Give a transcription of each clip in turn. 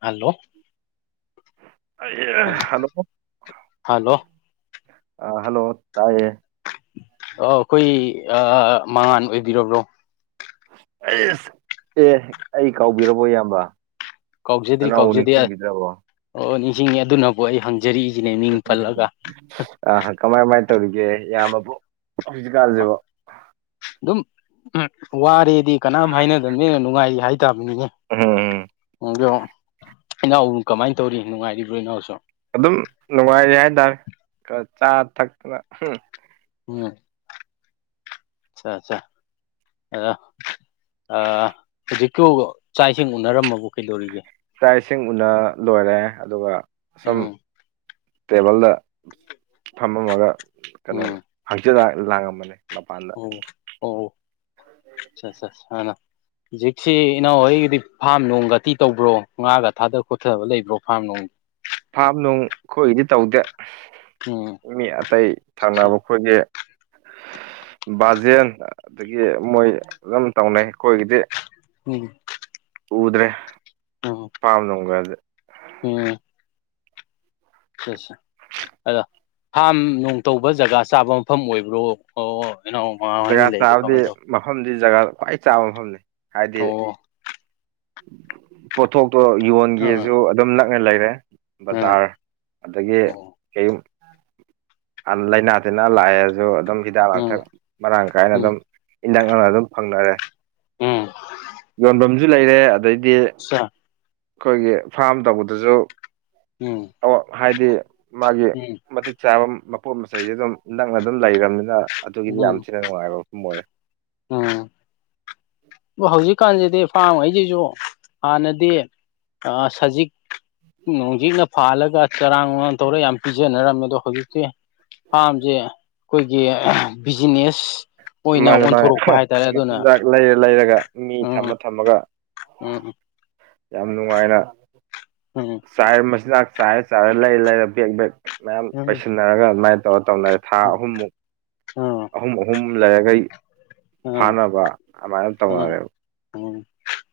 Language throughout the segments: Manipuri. ꯍꯜꯂꯣ ꯍꯜꯂꯣ ꯍꯜꯂꯣ ꯑ ꯍꯜꯂꯣ ꯇꯥꯏꯌꯦꯑꯌꯦ ꯑꯩꯈꯣꯏ ꯃꯉꯥꯟ ꯑꯣꯏꯕꯤꯔꯕ꯭ꯔꯣ ꯁ ꯑꯦ ꯑꯩ ꯀꯥꯎꯕꯤꯔꯕꯣ ꯏꯌꯥꯝꯕ ꯀꯥꯎꯖꯗ꯭ꯔꯤ ꯅꯅꯥꯎꯕꯨ ꯀꯥꯎꯖꯗꯦ ꯑꯁ ꯅꯤꯡꯁꯤꯡꯕꯤꯗ꯭ꯔꯕꯣ ꯑꯣ ꯅꯤꯡꯁꯤꯡꯉꯦ ꯑꯗꯨꯅꯕꯨ ꯑꯩ ꯍꯪꯖꯔꯤꯁꯤꯅꯦ ꯃꯤꯡ ꯄꯜꯂꯒ ꯑ ꯀꯃꯥꯏ ꯀꯃꯥꯏꯅ ꯇꯧꯔꯤꯒꯦ ꯏꯌꯥꯝꯕꯕꯨ ꯍꯧꯖꯤꯛ ꯀꯥꯟꯁꯤꯕꯣ ꯑꯗꯨꯝ ꯎ ꯋꯥꯔꯦꯗꯤ ꯀꯅꯥꯝ ꯍꯥꯏꯅꯗꯕꯅꯦꯅ ꯅꯨꯡꯉꯥꯏꯔꯤ ꯍꯥꯏꯇꯥꯥꯕꯅꯤꯅꯦ ꯎꯝ ꯑꯗꯣ ꯏꯅꯥꯎꯕꯨ ꯀꯃꯥꯏꯅ ꯇꯧꯔꯤ ꯅꯨꯡꯉꯥꯏꯔꯤꯕ꯭ꯔꯣ ꯏꯅꯥꯎꯁꯨ ꯑꯗꯨꯝ ꯅꯨꯡꯉꯥꯏꯔꯤ ꯍꯥꯏꯇꯥꯔꯦ ꯈ ꯆꯥ ꯊꯛꯇꯅ ꯑꯍꯝ ꯎꯝꯠꯆꯥ ꯑ ꯍꯧꯖꯤꯛꯀ ꯆꯥꯛ ꯏꯁꯤꯡ ꯎꯅꯔꯝꯃꯕ ꯀꯩꯗꯧꯔꯤꯒꯦ ꯏꯆꯥ ꯏꯁꯤꯡ ꯎꯅ ꯂꯣꯏꯔꯦ ꯑꯗꯨꯒ ꯁꯨꯝ ꯎꯝ ꯇꯦꯕꯜꯗ ꯐꯝꯃꯝꯃꯒ ꯀꯩꯅꯣ ꯎꯝ ꯍꯪꯆꯤꯛ ꯂꯥꯡ ꯂꯥꯡꯉꯝꯕꯅꯦ ꯃꯄꯥꯟꯗ ꯑꯣ [unintelligible] ꯍꯧꯖꯤꯛꯁꯤ ꯏꯅꯥꯎꯍꯣꯏꯒꯤꯗꯤ ꯐꯥꯝ ꯅꯨꯡꯒꯗꯤ ꯇꯧꯕ꯭ꯔꯣ ꯉꯥꯒ ꯊꯥꯗ ꯈꯣꯠꯊꯕ ꯂꯩꯕ꯭ꯔꯣ ꯐꯥꯔꯝ ꯅꯨꯡ ꯐꯥꯝ ꯅꯨꯡ ꯑꯩꯈꯣꯏꯗꯤ ꯇꯧꯗꯦ ꯑꯣ ꯃꯤ ꯑꯇꯩ ꯊꯪꯅꯕ ꯈꯣꯏꯒꯤ ꯕꯥꯖꯦꯟ ꯑꯗꯒꯤ ꯃꯣꯏ ꯑꯗꯨꯝ ꯇꯧꯅꯩ ꯑꯩꯈꯣꯏꯒꯤꯗꯤ ꯎꯝ ꯎꯗ꯭ꯔꯦ ꯑꯣ [unintelligible] ꯎꯝ ꯁꯤꯁꯦ ꯑꯗꯣ ꯐꯥꯝ ꯅꯨꯡ ꯇꯧꯕ ꯖꯒꯥ ꯆꯥꯕ ꯃꯐꯝ ꯑꯣꯏꯕ꯭ꯔꯣ ꯑꯣ ꯃꯃꯥ ꯖꯒꯥ ꯍꯣꯏꯅ ꯂꯩꯗꯣ ꯆꯥꯕꯗꯤ ꯀꯃꯥꯏꯅ ꯇꯧ ꯃꯐꯝꯗꯤ ꯖꯒꯥ ꯈ꯭ꯋꯥꯏ ꯆꯥꯕ ꯃꯐꯝꯅꯤ ꯍꯥꯏꯗꯤ ꯑꯣ ꯄꯣꯠꯊꯣꯛꯇꯣ ꯑꯥ ꯌꯣꯟꯒꯦꯁꯨ ꯑꯗꯨꯝ ꯅꯛꯅ ꯂꯩꯔꯦ ꯕꯖꯥꯔ ꯑꯗꯒꯤ ꯑꯥ ꯀꯌꯨꯝ ꯂꯥꯏꯅꯥ ꯇꯤꯟꯅꯥ ꯂꯥꯛꯑꯁꯨ ꯑꯗꯨꯝ ꯍꯤꯗꯥꯛ ꯂꯥꯡꯊꯛ ꯎꯝ ꯃꯔꯥꯡ ꯀꯥꯏꯅ ꯎꯝ ꯑꯗꯨꯝ ꯏꯅꯛ ꯅꯛꯅ ꯑꯗꯨꯝ ꯐꯪꯅꯔꯦ ꯎꯝ ꯌꯣꯟꯐꯝꯁꯨ ꯂꯩꯔꯦ ꯑꯗꯩꯗꯤ ꯑꯆꯥ ꯑꯩꯈꯣꯏꯒꯤ ꯐꯥꯝ ꯇꯧꯕꯗꯁꯨ ꯎꯝ ꯑꯣꯛ ꯍꯥꯏꯗꯤ ꯃꯥꯒꯤ ꯎꯝ ꯃꯇꯤꯛ ꯆꯥꯕꯝ ꯃꯄꯣꯠ ꯃꯆꯩꯗꯤ ꯑꯗꯨꯝ ꯅꯛꯅ ꯑꯗꯨꯝ ꯂꯩꯔꯕꯅꯤꯅ ꯑꯗꯨꯒꯤꯗꯤ ꯌꯥꯝ ꯎꯝ ꯊꯤꯅ ꯅꯨꯡꯉꯥꯏꯕ ꯃꯐꯝ ꯑꯣꯏꯔꯦ ꯎꯝ ꯍꯧꯖꯤꯛꯀꯥꯟꯁꯤꯗꯤ ꯐꯥꯝꯉꯩꯁꯤꯁꯨ ꯍꯥꯟꯅꯗꯤ ꯑ ꯁꯖꯤꯛ ꯅꯣꯡꯖꯤꯛꯅ ꯐꯥꯜꯂꯒ ꯆꯔꯥꯡ [unintelligible] ꯇꯧꯔ ꯌꯥꯝ ꯄꯤꯖꯅꯔꯝꯃꯦ ꯑꯗꯣ ꯍꯧꯖꯤꯛꯇꯤ ꯐꯥꯝꯁꯦ ꯑꯩꯈꯣꯏꯒꯤ ꯑꯍ ꯕꯤꯖꯤꯅꯦꯁ ꯑꯣꯏꯅ ꯃꯥꯅꯦ ꯃꯥꯅꯦ ꯑꯣꯟꯊꯣꯔꯛꯄ ꯍꯥꯏꯇꯥꯔꯦ ꯑꯗꯨꯅ ꯃꯆꯤꯟꯖꯥꯛ ꯂꯩꯔ ꯂꯩꯔꯒ ꯃꯤ ꯎꯝ ꯊꯝꯃ ꯊꯝꯃꯒ ꯎꯝ ꯌꯥꯝ ꯅꯨꯡꯉꯥꯏꯅ ꯎꯝ ꯆꯥꯏꯔ ꯃꯆꯤꯟꯖꯥꯛ ꯆꯥꯏꯔꯦ ꯆꯥꯏꯔꯦ ꯂꯩꯔ ꯂꯩꯔꯦ ꯕꯦꯛ ꯕꯦꯛ ꯃꯌꯥꯝ ꯎꯝ ꯄꯩꯁꯟ ꯅꯔꯒ ꯑꯗꯨꯃꯥꯏꯅ ꯇꯧꯔ ꯇꯧꯅꯔꯦ ꯊꯥ ꯎꯝ ꯑꯍꯨꯝꯃꯨꯛ ꯎꯝ ꯑꯍꯨꯝ ꯑꯍꯨꯝ ꯂꯩꯔꯒꯩ ꯎꯝ ꯐꯥꯅꯕ ꯑꯗꯨꯃꯥꯏꯅ ꯎꯝ ꯇꯧꯅꯔꯦꯕ ꯎꯝ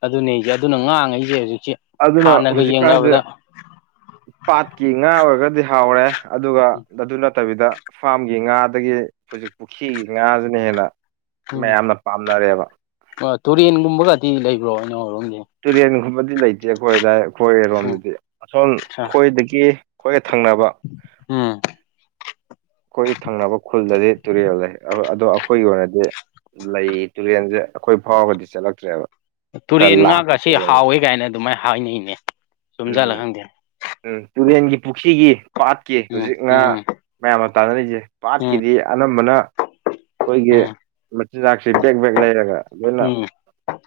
ꯑꯗꯨꯅꯦꯁ ꯑꯗꯨꯅ ꯉꯥꯡꯉꯩꯁꯦ ꯍꯧꯖꯤꯛꯁꯤ ꯑꯗꯨꯅ ꯍꯥꯟꯅꯒ ꯍꯧꯖꯤꯛꯀꯥꯟꯁꯦ ꯌꯦꯡꯅꯕꯗ [inaudible] ꯄꯥꯠꯀꯤ ꯉꯥ ꯑꯣꯏꯔꯒꯗꯤ ꯍꯥꯎꯔꯦ ꯑꯗꯨꯒ ꯑꯗꯨ ꯅꯠꯇꯕꯤꯗ ꯐꯥꯝꯒꯤ ꯉꯥꯗꯒꯤ ꯍꯧꯖꯤꯛ ꯄꯨꯈ꯭ꯔꯤꯒꯤ ꯉꯥꯁꯤꯅ ꯍꯦꯟꯅ ꯎꯝ ꯃꯌꯥꯝꯅ ꯄꯥꯝꯅꯔꯦꯕ ꯇꯨꯔꯦꯟꯒꯨꯝꯕꯒꯗꯤ ꯂꯩꯕ꯭ꯔꯣ [unintelligible] ꯇꯨꯔꯦꯟꯒꯨꯝꯕꯗꯤ ꯂꯩꯇꯦ ꯑꯩꯈꯣꯏꯗꯥꯏ ꯎꯝ ꯑꯩꯈꯣꯏꯔꯣꯝꯗꯗꯤ ꯑꯁꯣꯝ ꯑ ꯑꯩꯈꯣꯏꯗꯒꯤ ꯑꯩꯈꯣꯏꯒ ꯊꯪꯅꯕ ꯎꯝ ꯑꯩꯈꯣꯏꯒꯤ ꯊꯪꯅꯕ ꯈꯨꯜꯗꯗꯤ ꯇꯨꯔꯦꯜ ꯂꯩ ꯑꯗꯣ ꯑꯩꯈꯣꯏꯒꯤ ꯑꯣꯏꯅꯗꯤ ꯂꯩ ꯇꯨꯔꯦꯟꯖꯦ ꯑꯩꯈꯣꯏ ꯐꯥꯎꯔꯒꯗꯤ ꯆꯦꯜꯂꯛꯇ꯭ꯔꯦꯕ ꯇꯨꯔꯦꯟ ꯉꯥꯒꯁꯦ ꯍꯥꯎꯋꯦꯒꯅ ꯗꯨꯃꯥꯏꯅ ꯍꯥꯏꯅꯩꯅꯦ ꯆꯨꯝꯖꯜꯂ ꯎꯝ ꯈꯪꯗꯦ ꯎꯝ ꯇꯨꯔꯦꯟꯒꯤ ꯄꯨꯈ꯭ꯔꯤꯒꯤ ꯄꯥꯠꯀꯤ ꯎꯝ ꯍꯧꯖꯤꯛ ꯉꯥ ꯎꯝ ꯃꯌꯥꯝꯅ ꯇꯥꯅꯔꯤꯖꯦ ꯎꯝ ꯄꯥꯠꯀꯤꯗꯤ ꯑꯅꯝꯕꯅ ꯑꯩꯈꯣꯏꯒꯤ ꯎꯝ ꯃꯆꯤꯟꯖꯥꯛꯁꯤ ꯕꯦꯛ ꯕꯦꯛ ꯂꯩꯔꯒ ꯂꯣꯏꯅ ꯎꯝ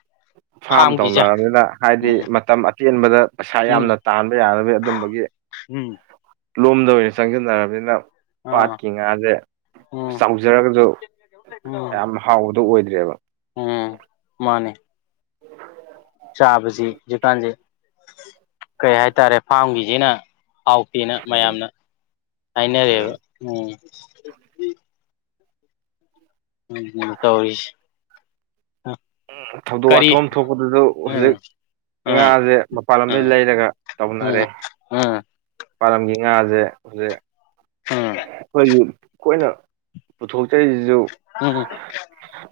[inaudible] ꯐꯥꯝ ꯇꯧꯅꯔꯕꯅꯤꯅ ꯍꯥꯏꯗꯤ ꯎꯝ ꯃꯇꯝ ꯑꯇꯦꯟꯕꯗ ꯄꯩꯁꯥ ꯎꯝ ꯌꯥꯝꯅ ꯇꯥꯟꯕ ꯌꯥꯅꯕ ꯑꯗꯨꯝꯕꯒꯤ ꯎꯝ ꯂꯣꯝꯗ ꯑꯣꯏꯅ ꯆꯪꯁꯤꯟꯅꯔꯕꯅꯤꯅ ꯑꯥ ꯄꯥꯠꯀꯤ ꯉꯥꯁꯦ ꯎꯝ ꯆꯥꯎꯖꯔꯒꯁꯨ ꯎꯝ ꯌꯥꯝ ꯍꯥꯎꯕꯗꯣ ꯑꯣꯏꯗ꯭ꯔꯦꯕ ꯎꯝ ꯃꯥꯅꯦ [inaudible] ꯆꯥꯕꯖꯤ ꯍꯧꯖꯤꯛꯀꯥꯟꯁꯦ ꯀꯩ ꯍꯥꯏꯇꯥꯔꯦ ꯐꯥꯝꯒꯤꯖꯤꯅ ꯍꯥꯎꯇꯦꯅ ꯃꯌꯥꯝꯅ ꯍꯥꯏꯅꯔꯦꯕ ꯎꯝ ꯎꯝ ꯎꯝ ꯎꯝ ꯇꯧꯔꯤꯁꯤ ꯎꯝ ꯊꯧꯗꯣꯛ ꯀꯔꯤ ꯋꯥꯊꯣꯛ ꯑꯃ ꯊꯣꯛꯄꯗꯨꯁꯨ ꯍꯧꯖꯤꯛ ꯎꯝ ꯎꯝ ꯉꯥꯖꯦ ꯃꯄꯥꯟ ꯂꯝꯗꯩ ꯎꯝ ꯂꯩꯔꯒ ꯇꯧꯅꯔꯦ ꯎꯝ ꯎꯝ ꯄꯥꯂꯝꯒꯤ ꯉꯥꯁꯦ ꯍꯧꯖꯤꯛ ꯑꯩꯈꯣꯏꯒꯤ ꯑꯩꯈꯣꯏꯅ ꯄꯨꯊꯣꯛꯆꯔꯤꯁꯤꯁꯨ ꯎꯝ ꯎꯝ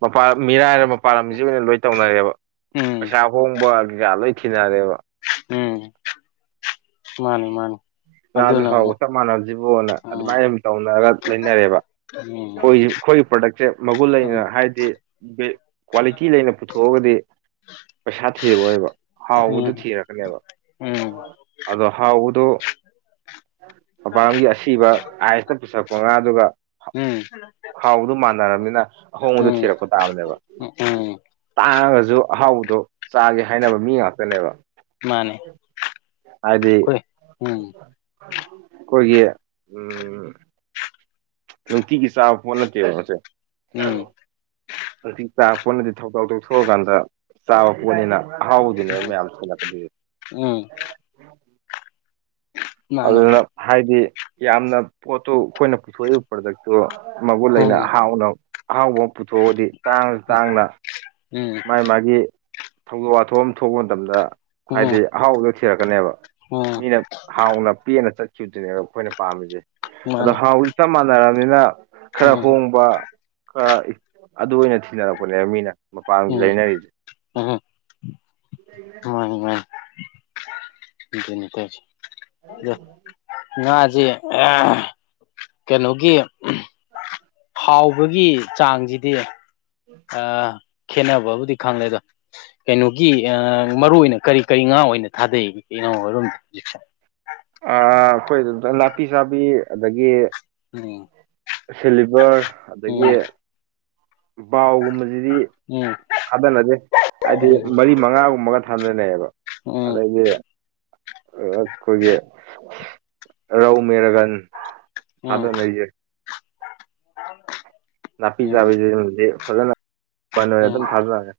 ꯃꯄꯥ ꯃꯤꯔꯥꯏꯔ ꯄꯥꯂꯝꯁꯤ ꯑꯣꯏꯅ ꯂꯣꯏ ꯇꯧꯅꯔꯦꯕ ꯎꯝ ꯄꯩꯁꯥ ꯍꯣꯡꯕ ꯀꯩꯀꯥ ꯂꯣꯏ ꯊꯤꯅꯔꯦꯕ ꯎꯝ ꯃꯥꯅꯦ ꯃꯥꯅꯦ ꯉꯥꯁꯨ ꯍꯥꯎꯕ ꯆꯞ ꯃꯥꯟꯅꯕꯁꯤꯕꯣꯅ ꯎꯝ ꯑꯗꯨꯃꯥꯏꯅ ꯑꯗꯨꯝ ꯇꯧꯅꯔꯒ ꯂꯩꯅꯔꯦꯕ ꯎꯝ ꯑꯩꯈꯣꯏ ꯑꯩꯈꯣꯏꯒꯤ ꯄ꯭ꯔꯗꯛꯁꯦ ꯃꯒꯨꯟ ꯎꯝ ꯂꯩꯅ ꯍꯥꯏꯗꯤ ꯀ꯭ꯋꯥꯂꯤꯇꯤ ꯂꯩꯅ ꯄꯨꯊꯣꯛꯑꯒꯗꯤ ꯄꯩꯁꯥ ꯊꯤꯔꯛ ꯑꯣꯏꯕ ꯎꯝ ꯍꯥꯎꯕꯗꯨ ꯊꯤꯔꯛꯀꯅꯦꯕ ꯎꯝ ꯑꯗ ꯍꯥꯎꯕꯗꯨ ꯃꯄꯥꯟꯒꯤ ꯑꯁꯤꯕ ꯑꯥꯏꯁꯇ ꯄꯨꯁꯜꯂꯛꯄ ꯉꯥꯗꯨꯒ ꯍ [inaudible] ꯍꯥꯎꯕꯗꯨ ꯃꯥꯟꯅꯔꯕꯅꯤꯅ ꯑꯍꯣꯡꯕꯗꯨ ꯊꯤꯔꯛꯄ ꯇꯥꯕꯅꯦꯕ ꯎꯝ ꯇꯥꯡꯉꯒꯁꯨ ꯑꯍꯥꯎꯕꯗꯣ ꯆꯥꯒꯦ ꯍꯥꯏꯅꯕ ꯃꯤ ꯉꯥꯛꯇꯅꯦꯕ ꯃꯥꯅꯦ ꯀꯣꯏ ꯎꯝ ꯀꯣꯏꯒꯤ ꯅꯨꯡꯇꯤꯒꯤ ꯆꯥꯕ ꯄꯣꯠ ꯅꯠꯇꯦꯕ ꯃꯁꯦ ꯎꯝ ꯑꯗꯨꯤ [unintelligible] ꯆꯥꯄꯅꯗꯤ [unintelligible] ꯊꯧꯗꯥꯎ [unintelligible] ꯇꯧꯊꯣꯛꯑꯀꯥꯟꯗ ꯆꯥꯕ ꯄꯣꯠꯅꯤꯅ ꯑꯍꯥꯎꯕꯗꯨꯅꯦꯕ ꯃꯌꯥꯝ ꯎꯝ ꯃꯥꯅꯦ ꯑꯗꯨꯅ ꯍꯥꯏꯗꯤ ꯌꯥꯝꯅ ꯄꯣꯠꯇꯨ ꯑꯩꯈꯣꯏꯅ ꯄꯨꯊꯣꯛꯏ ꯄ꯭ꯔꯗꯛꯇꯨ ꯃꯒꯨꯟ ꯂꯩꯅ ꯎꯝ ꯎꯝ ꯍꯥꯎꯅ ꯑꯍꯥꯎꯕ ꯑꯃ ꯄꯨꯊꯣꯛꯑꯗꯤ ꯇꯥꯡꯉꯁꯨ ꯇꯥꯡꯅ ꯎꯝ ꯃꯥ ꯃꯥꯒꯤ ꯊꯧꯗꯣꯛ ꯋꯥꯊꯣꯛ ꯑꯃ ꯊꯣꯛꯄ ꯃꯇꯝꯗ ꯍꯥꯏꯗꯤ ꯎꯝ ꯑꯍꯥꯎꯕꯗ ꯊꯤꯔꯛꯀꯅꯦꯕ ꯃꯤꯅ ꯍꯥꯎꯅ ꯄꯦꯅ ꯆꯠꯈꯤꯕꯗꯨꯅꯦꯕ ꯑꯩꯈꯣꯏꯅ ꯄꯥꯝꯃꯤꯁꯦ ꯑꯗꯣ ꯃꯥꯅꯦ ꯍꯥꯎꯏ ꯆꯞ ꯃꯥꯟꯅꯔꯕꯅꯤꯅ ꯈꯔ ꯎꯝ ꯍꯣꯡꯕ ꯈꯔ ꯏꯛ ꯑꯗꯨ ꯑꯣꯏꯅ ꯊꯤꯅꯔꯛꯄꯅꯦꯕ ꯃꯤꯅ ꯃꯄꯥꯟꯒꯤ ꯎꯝ ꯂꯩꯅꯔꯤꯁꯦ ꯎꯝ [unintelligible] ꯃꯥꯅꯤ ꯃꯥꯅꯤ ꯅꯠꯇꯦ ꯅꯠꯇꯦ ꯉꯖꯤ ꯀꯩꯅꯣꯒꯤ ꯍꯥꯎꯕꯒꯤ ꯆꯥꯡꯁꯤꯗꯤ ꯑ ꯈꯦꯠꯅꯕꯕꯨꯗꯤ ꯈꯪꯂꯦ ꯑꯗꯣ ꯀꯩꯅꯣꯒꯤ ꯑ ꯃꯔꯨꯏ ꯑꯣꯏꯅ ꯀꯔꯤ ꯀꯔꯤ ꯉꯥ ꯑꯣꯏꯅ ꯊꯥꯗꯩ ꯏꯅꯥꯎꯔꯣꯝꯗ ꯍꯧꯖꯤꯛꯁꯦ ꯑ ꯑꯩꯈꯣꯏꯗꯨꯘ ꯅꯥꯄꯤ ꯆꯥꯕꯤ ꯑꯗꯒꯤ ꯎꯝ ꯁꯤꯜꯚꯔ ꯑꯗꯒꯤ ꯎꯝ ꯕꯥꯎꯒꯨꯝꯕꯁꯤꯗꯤ ꯎꯝ ꯊꯥꯗꯅꯗꯦ ꯍꯥꯏꯗꯤ ꯃꯔꯤ ꯃꯉꯥꯒꯨꯝꯕꯒ ꯊꯥꯗꯅꯩꯌꯦꯕ ꯎꯝ ꯑꯗꯒꯤ ꯑꯩꯈꯣꯏꯒꯤ ꯔꯧ ꯃꯦꯔꯥꯒꯟ ꯊꯥꯗꯅꯩꯁꯦ ꯑ [unintelligible] ꯅꯥꯄꯤ ꯆꯥꯕꯤꯁꯦ ꯑꯗꯨꯝꯗꯤ ꯐꯖꯅ ꯎꯝ ꯎꯝ ꯑꯗꯨꯝ ꯊꯥꯖꯔꯒꯦ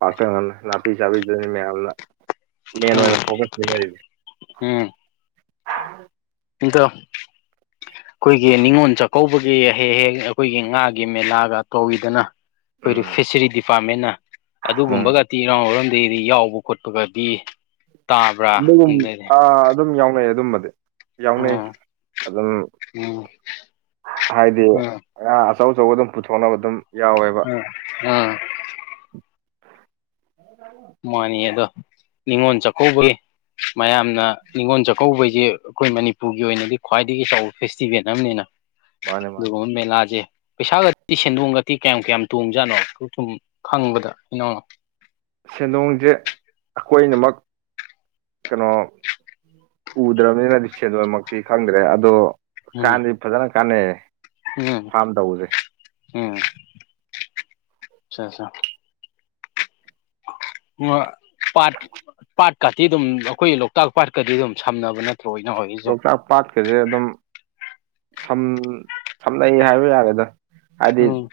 ꯄꯥꯛꯇꯛꯅꯅ ꯅꯥꯄꯤ ꯆꯥꯕꯤꯗꯨꯅꯤ ꯃꯌꯥꯝꯅ ꯃꯦꯟ ꯑꯣꯏꯅ ꯐꯣꯀꯁ ꯄꯤꯅꯔꯤꯁꯤ ꯎꯝ ꯏꯇꯣ [unintelligible] ꯑꯩꯈꯣꯏꯒꯤ ꯅꯤꯉꯣꯜ ꯆꯥꯛꯀꯧꯕꯒꯤ ꯍꯦꯛ ꯍꯦꯛ ꯑꯩꯈꯣꯏꯒꯤ ꯉꯥꯒꯤ ꯃꯦꯂꯥꯒ ꯇꯧꯋꯤꯗꯅ ꯑꯩꯈꯣꯏ ꯎꯝ ꯐꯤꯁꯔꯤ ꯗꯤꯄꯥꯔ꯭ꯠꯃꯦꯟꯅ ꯎꯝ ꯑꯗꯨꯒꯨꯝꯕꯒ ꯇꯤ ꯏꯔꯥꯡ [unintelligible] ꯍꯔꯝꯗꯩꯗꯤ [unintelligible] ꯌꯥꯎꯕ ꯈꯣꯠꯄꯒꯗꯤ ꯇꯥꯕ꯭ꯔꯥ ꯑꯗꯨꯒꯨꯝ ꯑꯗꯩꯗꯤ ꯑ ꯑꯗꯨꯝ ꯌꯥꯎꯅꯩ ꯑꯗꯨꯝꯕꯗꯤ ꯌꯥꯎꯅꯩ ꯎꯝ ꯑꯗꯨꯝ ꯎꯝ ꯍꯥꯏꯗꯤ ꯎꯝ ꯑ ꯑꯆꯧ ꯑꯆꯧꯕ ꯑꯗꯨꯝ ꯄꯨꯊꯣꯛꯅꯕ ꯑꯗꯨꯝ ꯌꯥꯎꯋꯦꯕ ꯎꯝ ꯎꯝ ꯃꯥꯅꯤꯌꯦ ꯑꯗꯣ ꯅꯤꯡꯉꯣꯜ ꯆꯥꯛꯀꯧꯕꯒꯤ ꯃꯌꯥꯝꯅ ꯅꯤꯡꯅꯤꯉꯣꯜ ꯆꯥꯛꯀꯧꯕꯩꯁꯤ ꯑꯩꯈꯣꯏ ꯃꯅꯤꯄꯨꯔꯒꯤ ꯑꯣꯏꯅꯗꯤ ꯈ꯭ꯋꯥꯏꯗꯒꯤ ꯆꯥꯎꯕ ꯐꯦꯁꯇꯤꯚꯦꯜ ꯑꯝꯅꯤꯅ ꯃꯥꯅꯦ ꯃꯥꯅꯦ ꯑꯗꯨꯒꯨꯝꯕ ꯃꯦꯂꯥꯁꯦ ꯄꯩꯁꯥꯒꯗꯤ ꯁꯦꯟꯗꯣꯡꯒꯗꯤ ꯀꯌꯥꯝ ꯀꯌꯥꯝ ꯇꯣꯝꯖꯥꯠꯅꯣ ꯁꯨꯝ ꯈꯪꯕꯗ ꯏꯅꯥꯎꯅ ꯁꯦꯟꯗꯣꯡꯁꯦ ꯑꯩꯈꯣꯏꯅꯃꯛ ꯀꯩꯅꯣ ꯎꯗ꯭ꯔꯕꯅꯤꯅꯗꯤ ꯁꯦꯟꯗꯣꯡꯃꯛꯇꯤ ꯈꯪꯗ꯭ꯔꯦ ꯑꯗꯣ ꯎꯝ ꯀꯥꯟꯗꯤ ꯐꯖꯅ ꯀꯥꯟꯅꯩ ꯎꯝ ꯎꯝ ꯄꯥꯠ ꯄꯥꯠꯀꯥꯇꯤ ꯑꯗꯨꯝ ꯑꯩꯈꯣꯏꯒꯤ ꯂꯣꯛꯇꯥꯛ ꯄꯥꯠꯀꯗꯤ ꯑꯗꯨꯝ ꯁꯝꯅꯕ ꯅꯠ ꯇꯣꯏꯅ ꯍꯌꯦꯁꯨꯨꯝ ꯄꯠ ꯀꯦꯖꯤꯦ ꯑꯗꯨꯝ ꯝ ꯁꯝꯅꯩ ꯍꯥꯏꯕ ꯌꯥꯒꯦꯗ ꯍꯥꯏꯗꯤ ꯎꯝ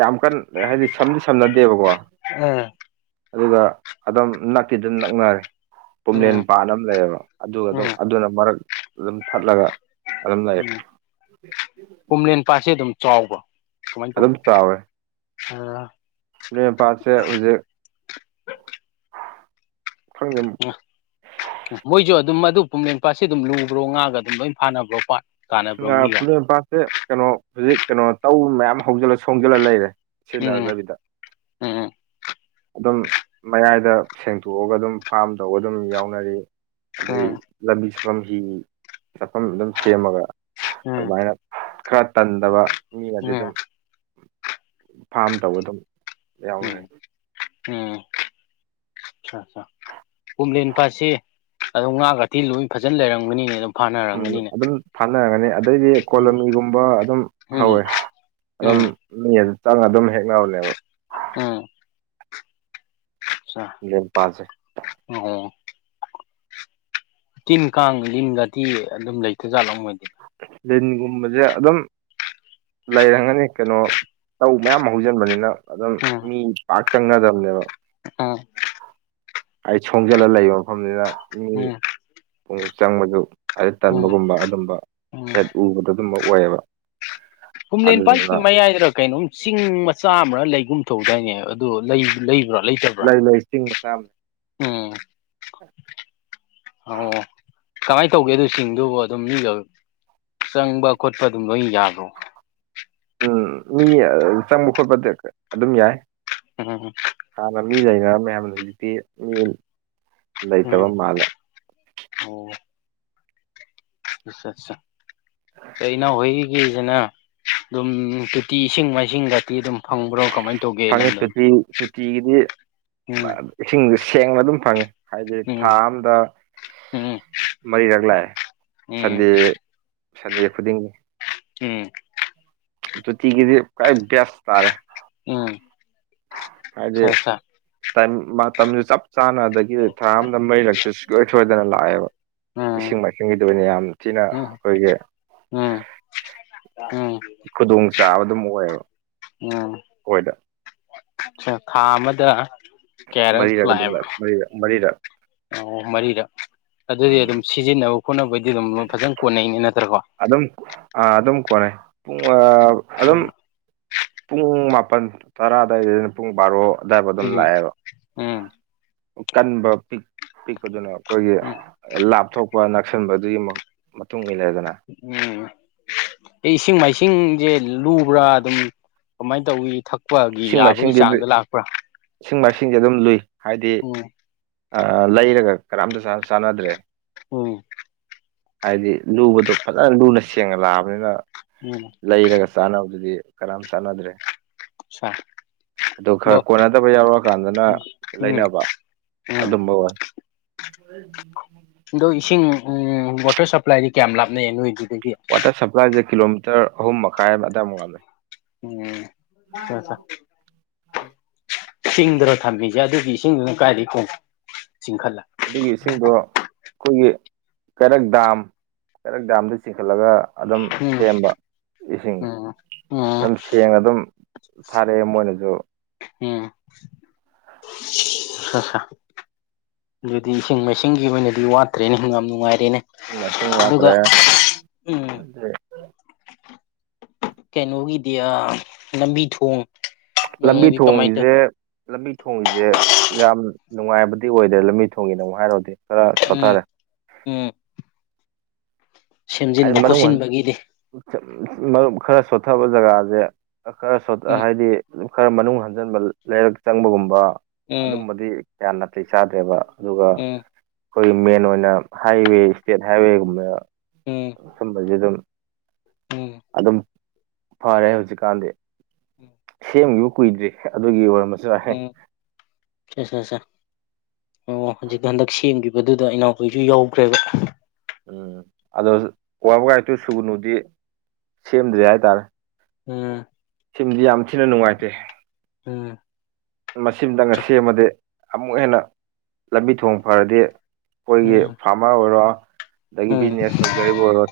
ꯌꯥꯝ ꯀꯟꯅ ꯍꯥꯏꯗꯤ ꯁꯝꯗꯤ ꯁꯝꯅꯗꯦꯕꯀꯣ ꯎꯝ ꯑꯗꯨꯒ ꯑꯗꯨꯝ ꯅꯛꯇꯤ ꯑꯗꯨꯝ ꯅꯛꯅꯔꯦ ꯄꯨꯝꯂꯦꯟ ꯎꯝ ꯄꯥꯠ ꯑꯃ ꯂꯩꯌꯦꯕ ꯑꯗꯨꯒ ꯑꯗꯨꯝ ꯎꯝ ꯑꯗꯨꯅ ꯃꯔꯛ ꯑꯗꯨꯝ ꯊꯠꯂꯒ ꯑꯜꯍꯂꯝꯗꯏꯔ ꯀꯣꯨꯝꯂꯦꯟ ꯄꯥꯠꯁꯦ ꯑꯗꯨꯝ ꯆꯥꯎꯕ ꯀꯃꯥꯏꯅ ꯑꯗꯨꯝ ꯇꯧꯒꯦ ꯅꯣꯏ ꯄꯥꯠꯁꯦ ꯍꯧꯖꯤꯛ ꯊꯪ ꯎꯝ ꯎ ꯃꯣꯏꯁꯨ ꯑꯗꯨꯝ ꯑꯗꯨ ꯄꯃꯦꯦꯟ ꯄꯥꯠꯁꯤ ꯑꯗꯨꯝ ꯂꯨꯕ꯭ꯔꯣ ꯉꯥꯒ ꯑꯗꯨꯝ ꯂꯣꯏ ꯐꯥꯅꯕ꯭ꯔꯣ ꯄꯥꯠ ꯀꯥꯟꯅꯕ꯭ꯔꯣ ꯐꯅ ꯃꯤꯒ ꯃꯄꯥꯁꯦ ꯀꯩꯅꯣ ꯍꯧꯖꯤꯛ ꯀꯩꯅꯣ ꯇꯧꯕ ꯃꯌꯥꯝ ꯍꯧꯖꯤꯜꯂ ꯁꯣꯝꯖꯤꯜꯂ ꯂꯩꯔꯦ ꯎꯝ ꯁꯤꯖꯤꯟꯅꯘꯕꯤꯗ ꯎꯝ ꯑꯗꯨꯝ ꯃꯌꯥꯏꯗ ꯁꯦꯡꯇꯣꯛꯑꯒ ꯑꯗꯨꯝ ꯐꯥꯝ ꯇꯧꯕ ꯑꯗꯨꯝ ꯌꯥꯎꯅꯔꯤ ꯑꯗꯩ ꯎꯝ ꯂꯝꯕꯤ ꯆꯠꯐꯝ ꯍꯤ ꯆꯠꯐꯝ ꯑꯗꯨꯝ ꯁꯦꯝꯃꯒ ꯎꯝ ꯑꯗꯨꯃꯥꯏꯅ ꯈꯔ ꯇꯟꯗꯕ ꯃꯤ ꯑꯗꯨ ꯑꯗꯨꯝ ꯎꯝ ꯐꯥꯝ ꯇꯧꯕ ꯑꯗꯨꯝ ꯌꯥꯎꯅꯔꯤ ꯎꯝ ꯎꯝ ꯆꯥ ꯆꯥ ꯀꯣꯝꯂꯦꯟ ꯄꯥꯠꯁꯤ ꯑꯗꯨꯝ ꯉꯥꯒꯗꯤ ꯂꯣꯏꯟ ꯐꯖꯟ ꯂꯩꯔꯝꯒꯅꯤꯅꯦ ꯑꯗꯨꯝ ꯎꯝ ꯐꯥꯅꯔꯝꯒꯅꯤꯅꯦ ꯑꯗꯨꯝ ꯊꯥꯅꯔꯝꯒꯅꯤ ꯑꯗꯩꯗꯤ ꯎꯝ ꯀꯣꯂꯣꯅꯤꯒꯨꯝꯕ ꯑꯗꯨꯝ ꯎꯝ ꯍꯧꯋꯦ ꯑꯗꯨꯝ ꯎꯝ ꯃꯤ ꯑꯗꯨ ꯆꯪꯉ ꯑꯗꯨꯝ ꯍꯦꯛꯅꯕꯅꯦꯕ ꯎꯝ ꯑ ꯂꯦꯝ ꯄꯥꯁꯦ ꯑꯣ ꯇꯤꯟ ꯀꯥꯡ ꯇꯤꯟ ꯥꯇꯤ ꯑꯗꯨꯝ ꯂꯩꯇꯖꯥꯠꯂꯝ ꯃꯣꯏꯗꯤ ꯂꯤꯟꯒꯨꯝꯕꯁꯦ ꯑꯗꯨꯝ ꯂꯩꯔꯝꯒꯅꯤ ꯀꯩꯅꯣ ꯇꯧ ꯃꯌꯥꯝ ꯍꯧꯖꯤꯟꯕꯅꯤꯅ ꯑꯗꯨꯝ ꯃꯤ ꯄꯥꯛ ꯆꯪꯒꯗꯝꯕꯅꯦꯕ ꯑ ꯑꯩ ꯁꯣꯡꯖꯤꯜꯂꯒ ꯂꯩꯕ ꯃꯐꯝꯅꯤꯅ ꯃꯤ ꯎꯝ ꯄ ꯆꯪꯕꯗꯨ ꯍꯥꯏꯩ ꯎꯝ ꯇꯟꯕꯒꯨꯝꯕ ꯑꯗꯨꯝꯕ ꯎꯝ ꯍꯦꯠ ꯎꯕꯗ ꯑꯗꯨꯃꯛ ꯑꯣꯏꯌꯦꯕ ꯀꯨꯝꯂꯦꯟ ꯄꯥꯏꯠꯀꯤ ꯑꯗꯨꯗꯨꯅ ꯃꯌꯥꯏꯗ ꯀꯩꯅꯣꯝ ꯆꯤꯡ ꯃꯆꯥ ꯑꯃꯔ ꯂꯩꯒꯨꯝ ꯊꯧꯗꯥꯏꯅꯦ ꯑꯗꯨ ꯂꯩꯕ꯭ꯔꯥ ꯂꯩ ꯂꯩ ꯆꯤꯡ ꯃ ꯆꯥ ꯂꯩ ꯑꯣ ꯑꯣ ꯀꯃꯥꯏꯅ ꯇꯧꯒꯦ ꯑꯗꯨ ꯆꯤꯡꯗꯨꯕꯨ ꯑꯗꯨꯝ ꯃꯤꯒ ꯆꯪꯕ ꯈꯣꯠꯄ ꯑꯗꯨꯝ ꯂꯣꯏꯅ ꯌꯥꯕ꯭ꯔꯣ ꯎꯝ ꯃꯤ ꯆꯪꯕ ꯈꯣꯠꯄꯗꯤ ꯑꯗꯨꯝ ꯌꯥꯏ ꯑꯣꯝ ꯍꯥꯟꯅ ꯃꯤ ꯂꯩꯅꯔ ꯃꯌꯥꯝꯅ ꯍꯧꯖꯤꯛꯇꯤ ꯃꯤ ꯎꯝ ꯂꯩꯇꯕ ꯃꯥꯜꯂꯦ ꯑꯣ ꯑꯆꯥ ꯑꯆꯥ ꯀ ꯏꯅꯥꯎ ꯍꯣꯏꯒꯤꯁꯤꯅ ꯑꯗꯨꯝ ꯇꯣꯇꯤ ꯏꯁꯤꯡ ꯃꯥꯏꯁꯤꯡꯒꯇꯤ ꯑꯗꯨꯝ ꯐꯪꯕ꯭ꯔꯣ ꯀꯃꯥꯏ ꯇ ꯐꯪꯉꯤ ꯇꯣꯇꯤ ꯇꯨꯇꯤꯒꯤꯗꯤ ꯎꯝ ꯏꯁꯤꯡꯁ ꯁꯦꯡꯅ ꯑꯗꯨꯝ ꯐꯪꯉꯤ ꯍꯥꯏꯗꯤ ꯎꯝ ꯊꯥ ꯑꯝꯗ ꯎꯝ ꯃꯔꯤꯔꯛ ꯂꯥꯛꯑꯦ ꯎꯝ ꯁꯟꯗꯦ ꯁꯟꯗꯦ ꯈꯨꯗꯤꯡꯒꯤ ꯎꯝ ꯑꯗꯨ ꯇꯤꯒꯤꯗꯤ ꯀꯥꯏ ꯦꯁ ꯇꯔꯦ ꯎꯝ ꯍꯥꯏꯗꯤ ꯁꯥ ꯁꯥ ꯃꯇꯝꯁꯨ ꯆꯞ ꯆꯥꯅ ꯑꯗꯒꯤ ꯊꯥ ꯑꯝꯗ ꯃꯩꯔꯛꯇ ꯨꯡꯁꯣꯏ ꯁꯣꯏꯗꯅ ꯂꯥꯛꯑꯦꯕ ꯎꯝ ꯏꯁꯤꯡ ꯃꯥꯏꯁꯤꯡꯒꯤ ꯑꯣꯏꯅ ꯌꯥꯝ ꯊꯤꯅ ꯎꯝ ꯑꯩꯈꯣꯏꯒꯤ ꯎꯝ ꯎꯝ ꯈꯨꯗꯣꯡꯆꯥꯥꯕ ꯑꯗꯨꯝ ꯑꯣꯏꯌꯦꯕ ꯑ ꯑꯣꯏꯣꯏꯗ ꯑ ꯈꯥ ꯃꯗ ꯃꯔꯤꯔꯛ ꯑꯗꯨ ꯃꯔꯤꯔ ꯃꯔꯤꯔꯛ ꯑꯣ ꯃꯔꯤꯗ ꯑꯗꯨꯗꯤ ꯎꯝ ꯑꯗꯨꯝ ꯁꯤꯖꯤꯟꯅꯕ ꯈꯣꯠꯅꯕꯩꯗꯤ ꯑꯗꯨꯝ ꯐꯖꯅ ꯀꯣꯟꯅꯩꯅꯦ ꯅꯠꯇ꯭ꯔꯀꯣ ꯑꯗꯨꯝ ꯑ ꯑꯗꯨꯝ ꯀꯔꯦ ꯄꯨꯡ ꯐ ꯑꯗꯨꯝ ꯄꯨꯡ ꯃꯥꯄꯜ ꯇꯔꯥ ꯑꯗꯨꯋꯥꯏꯗꯅ ꯄꯨꯡ ꯕꯥꯔꯣ ꯑꯗꯨꯗꯥꯏꯐ ꯑꯗꯨꯝ ꯎꯝ ꯂꯥꯛꯑꯦꯕ ꯎꯝ ꯀꯟꯕ ꯄꯤꯛ ꯄꯤꯛꯄꯗꯨꯅ ꯑꯩꯈꯣꯏꯒꯤ ꯎꯝ ꯂꯥꯞꯊꯣꯛꯄ ꯅꯛꯁꯟꯕꯗꯨꯒꯤ ꯃꯇꯨꯡ ꯏꯟꯅꯗꯅ ꯎꯝ ꯑꯦ ꯏꯁꯤꯡ ꯃꯥꯏꯁꯤꯡꯁꯦ ꯂꯨꯕ꯭ꯔꯥ ꯑꯗꯨꯝ ꯀꯃꯥꯏꯅ ꯇꯧꯋꯤꯛ ꯏꯁꯤꯡ ꯃꯥꯏꯁꯤꯡꯁꯤ ꯏꯁꯤꯡ ꯃꯥꯏꯁꯤꯡꯁꯦ ꯑꯗꯨꯝ ꯂꯨꯏ ꯍꯥꯏꯗꯤ ꯎꯝ ꯑ ꯂꯩꯔꯒ ꯀꯔꯝꯇ ꯆꯥꯟꯅꯗ꯭ꯔꯦ ꯎꯝ ꯍꯥꯏꯗꯤ ꯂꯨꯕꯗꯣ ꯐꯖꯅ ꯂꯨꯅ ꯁꯦꯡꯉ ꯂꯥꯛꯑꯕꯅꯤꯅ ꯎ ꯂꯩꯔꯒ ꯆꯥꯟꯅꯕꯗꯨꯗꯤ ꯀꯔꯝ ꯆꯥꯟꯅꯗ꯭ꯔꯦ ꯆꯥ ꯑꯗꯨ ꯈꯔ ꯀꯣꯟꯅꯗꯕ ꯌꯥꯎꯔꯀꯥꯟꯗꯅ ꯎꯝ ꯂꯩꯅꯕ ꯎꯝ ꯑꯗꯨꯝꯕ ꯑꯣꯏ ꯑꯗꯣ ꯏꯁꯤꯡ ꯋꯥꯇꯔ ꯁꯄ꯭ꯂꯥꯏꯗꯤ ꯀꯌꯥꯝ ꯂꯥꯞꯅꯩ ꯅꯣꯏꯗꯨꯗꯒꯤ ꯋꯥꯇꯔ ꯁꯄ꯭ꯂꯥꯏꯁꯦ ꯀꯤꯂꯣꯃꯤꯇꯔ ꯑꯍꯨꯝ ꯃꯈꯥꯏ ꯑꯃ ꯑꯗꯨꯏ ꯃꯉꯛꯜ ꯎꯝ ꯁꯤꯡꯗ꯭ꯔ ꯊꯝꯃꯤꯁꯦ ꯑꯗꯨꯒꯤ ꯏꯁꯤꯡꯗꯨꯅ ꯀꯥꯏꯗꯒꯤ ꯈꯣꯡꯉ ꯆꯤꯡꯈꯠꯂꯒ ꯑꯗꯨꯒꯤ ꯏꯁꯤꯡꯗꯣ ꯑꯩꯈꯣꯏꯒꯤ ꯀꯩꯔꯛ ꯗꯥꯝ ꯀꯩꯔꯛ ꯗꯥꯝꯗ ꯆꯤꯡꯈꯠꯂꯒ ꯑꯗꯨꯝ ꯎꯝ ꯁꯦꯝꯕ ꯏꯁꯤꯡ ꯎꯝ ꯎꯝ ꯑꯗꯨꯝ ꯁꯦꯡꯅ ꯑꯗꯨꯝ ꯊꯥꯔꯛꯑꯦ ꯃꯣꯏꯅꯁꯨ ꯎꯝꯁ ꯑꯗꯨꯗꯤ ꯏꯁꯤꯡ ꯃꯥꯏꯁꯤꯡꯒꯤ ꯑꯣꯏꯅꯗꯤ ꯋꯥꯠꯇ꯭ꯔꯦꯅꯦ ꯌꯥꯝ ꯅꯨꯡꯉꯥꯏꯔꯦꯅꯦ ꯏ ꯃꯆꯤꯡ ꯑꯗꯨꯒ ꯃꯥꯇ꯭ꯔꯦ ꯎꯝ ꯑꯗꯨꯗꯦ ꯀꯩꯅꯣꯒꯤꯗꯤ ꯑ ꯂꯝꯕꯤ ꯊꯣꯡ ꯂꯝꯕꯤ ꯅꯨꯡꯒꯤ ꯀꯃꯥꯏ ꯇꯧ ꯊꯣꯡꯁꯦ ꯂꯝꯕꯤ ꯊꯣꯡꯁꯦ ꯌꯥꯝ ꯅꯨꯡꯉꯥꯏꯕꯗꯤ ꯑꯣꯏꯗ꯭ꯔꯦ ꯂꯝꯕꯤ ꯊꯣꯡꯒꯤꯅ ꯑꯃꯨꯛ ꯍꯥꯏꯔꯗꯤ ꯈꯔ ꯎꯝ ꯁꯣꯊꯔꯦ ꯎꯝ ꯍꯥꯏꯗꯤ ꯁꯦꯝꯖꯤꯟꯕ ꯃꯅꯨꯡ ꯈꯣꯠꯆꯤꯟꯕꯒꯤꯗꯤ [unintelligible] ꯈꯔ ꯁꯣꯠꯊꯕ ꯖꯒꯥꯁꯦ ꯈꯔ ꯁꯣꯊ ꯎꯝ ꯍꯥꯏꯗꯤ ꯈꯔ ꯃꯅꯨꯡ ꯍꯟꯖꯤꯟꯕ ꯂꯩꯔꯛ ꯆꯪꯕꯒꯨꯝꯕ ꯎꯝ ꯑꯗꯨꯝꯕꯗꯤ ꯀꯌꯥ ꯅꯥꯇꯩ ꯆꯥꯗ꯭ꯔꯦꯕ ꯑꯗꯨꯒ ꯎꯝ ꯑꯩꯈꯣꯏꯒꯤ ꯃꯦꯟ ꯑꯣꯏꯅ ꯍꯥꯏꯋꯦ ꯏꯁꯇꯦꯠ ꯍꯥꯏꯋꯦꯒꯨꯝꯕ ꯎꯝ ꯁꯨꯝꯕꯖꯦ ꯑꯗꯨꯝ ꯎꯝ ꯑꯗꯨꯝ ꯐꯔꯦ ꯍꯧꯖꯤꯛꯀꯥꯟꯗꯤ ꯎꯝ ꯁꯦꯝꯈꯤꯕ ꯀꯨꯏꯗ꯭ꯔꯤ ꯑꯗꯨꯒꯤ ꯑꯣꯏꯔꯝꯕ ꯑꯝ ꯁꯦꯁꯦ ꯑꯣ ꯍꯧꯖꯤꯛ ꯍꯟꯗꯛ ꯁꯦꯝꯈꯤꯕꯗꯨꯗ ꯏꯅꯥꯎꯈꯣꯏꯁꯨ ꯌꯧꯈ꯭ꯔꯦꯕ ꯎꯝ ꯑꯗꯣ ꯋꯕꯒꯥꯏ ꯇꯨ ꯁꯨꯒꯨꯅꯨꯗꯤ ꯁꯦꯝꯗ꯭ꯔꯦ ꯍꯥꯏꯇꯥꯔꯦ ꯎꯝ ꯁꯤꯃꯥꯗꯤ ꯌꯥꯝ ꯊꯤꯅ ꯅꯨꯡꯉꯥꯏꯇꯦ ꯎꯝ ꯃꯁꯤꯃꯇꯪꯒ ꯁꯦꯝꯃꯗꯤ ꯑꯃꯨꯛ ꯍꯦꯟꯅ ꯂꯝꯕꯤ ꯊꯣꯡ ꯐꯔꯗꯤ ꯑꯩꯈꯣꯏꯒꯤ ꯎꯝ ꯐꯥꯔꯃꯔ ꯑꯣꯏꯔꯣ ꯑꯗꯒꯤ ꯎꯝ ꯕꯤꯖꯤꯅꯦꯁ ꯇꯧꯖꯔꯤꯕ ꯑꯣꯏꯔꯣ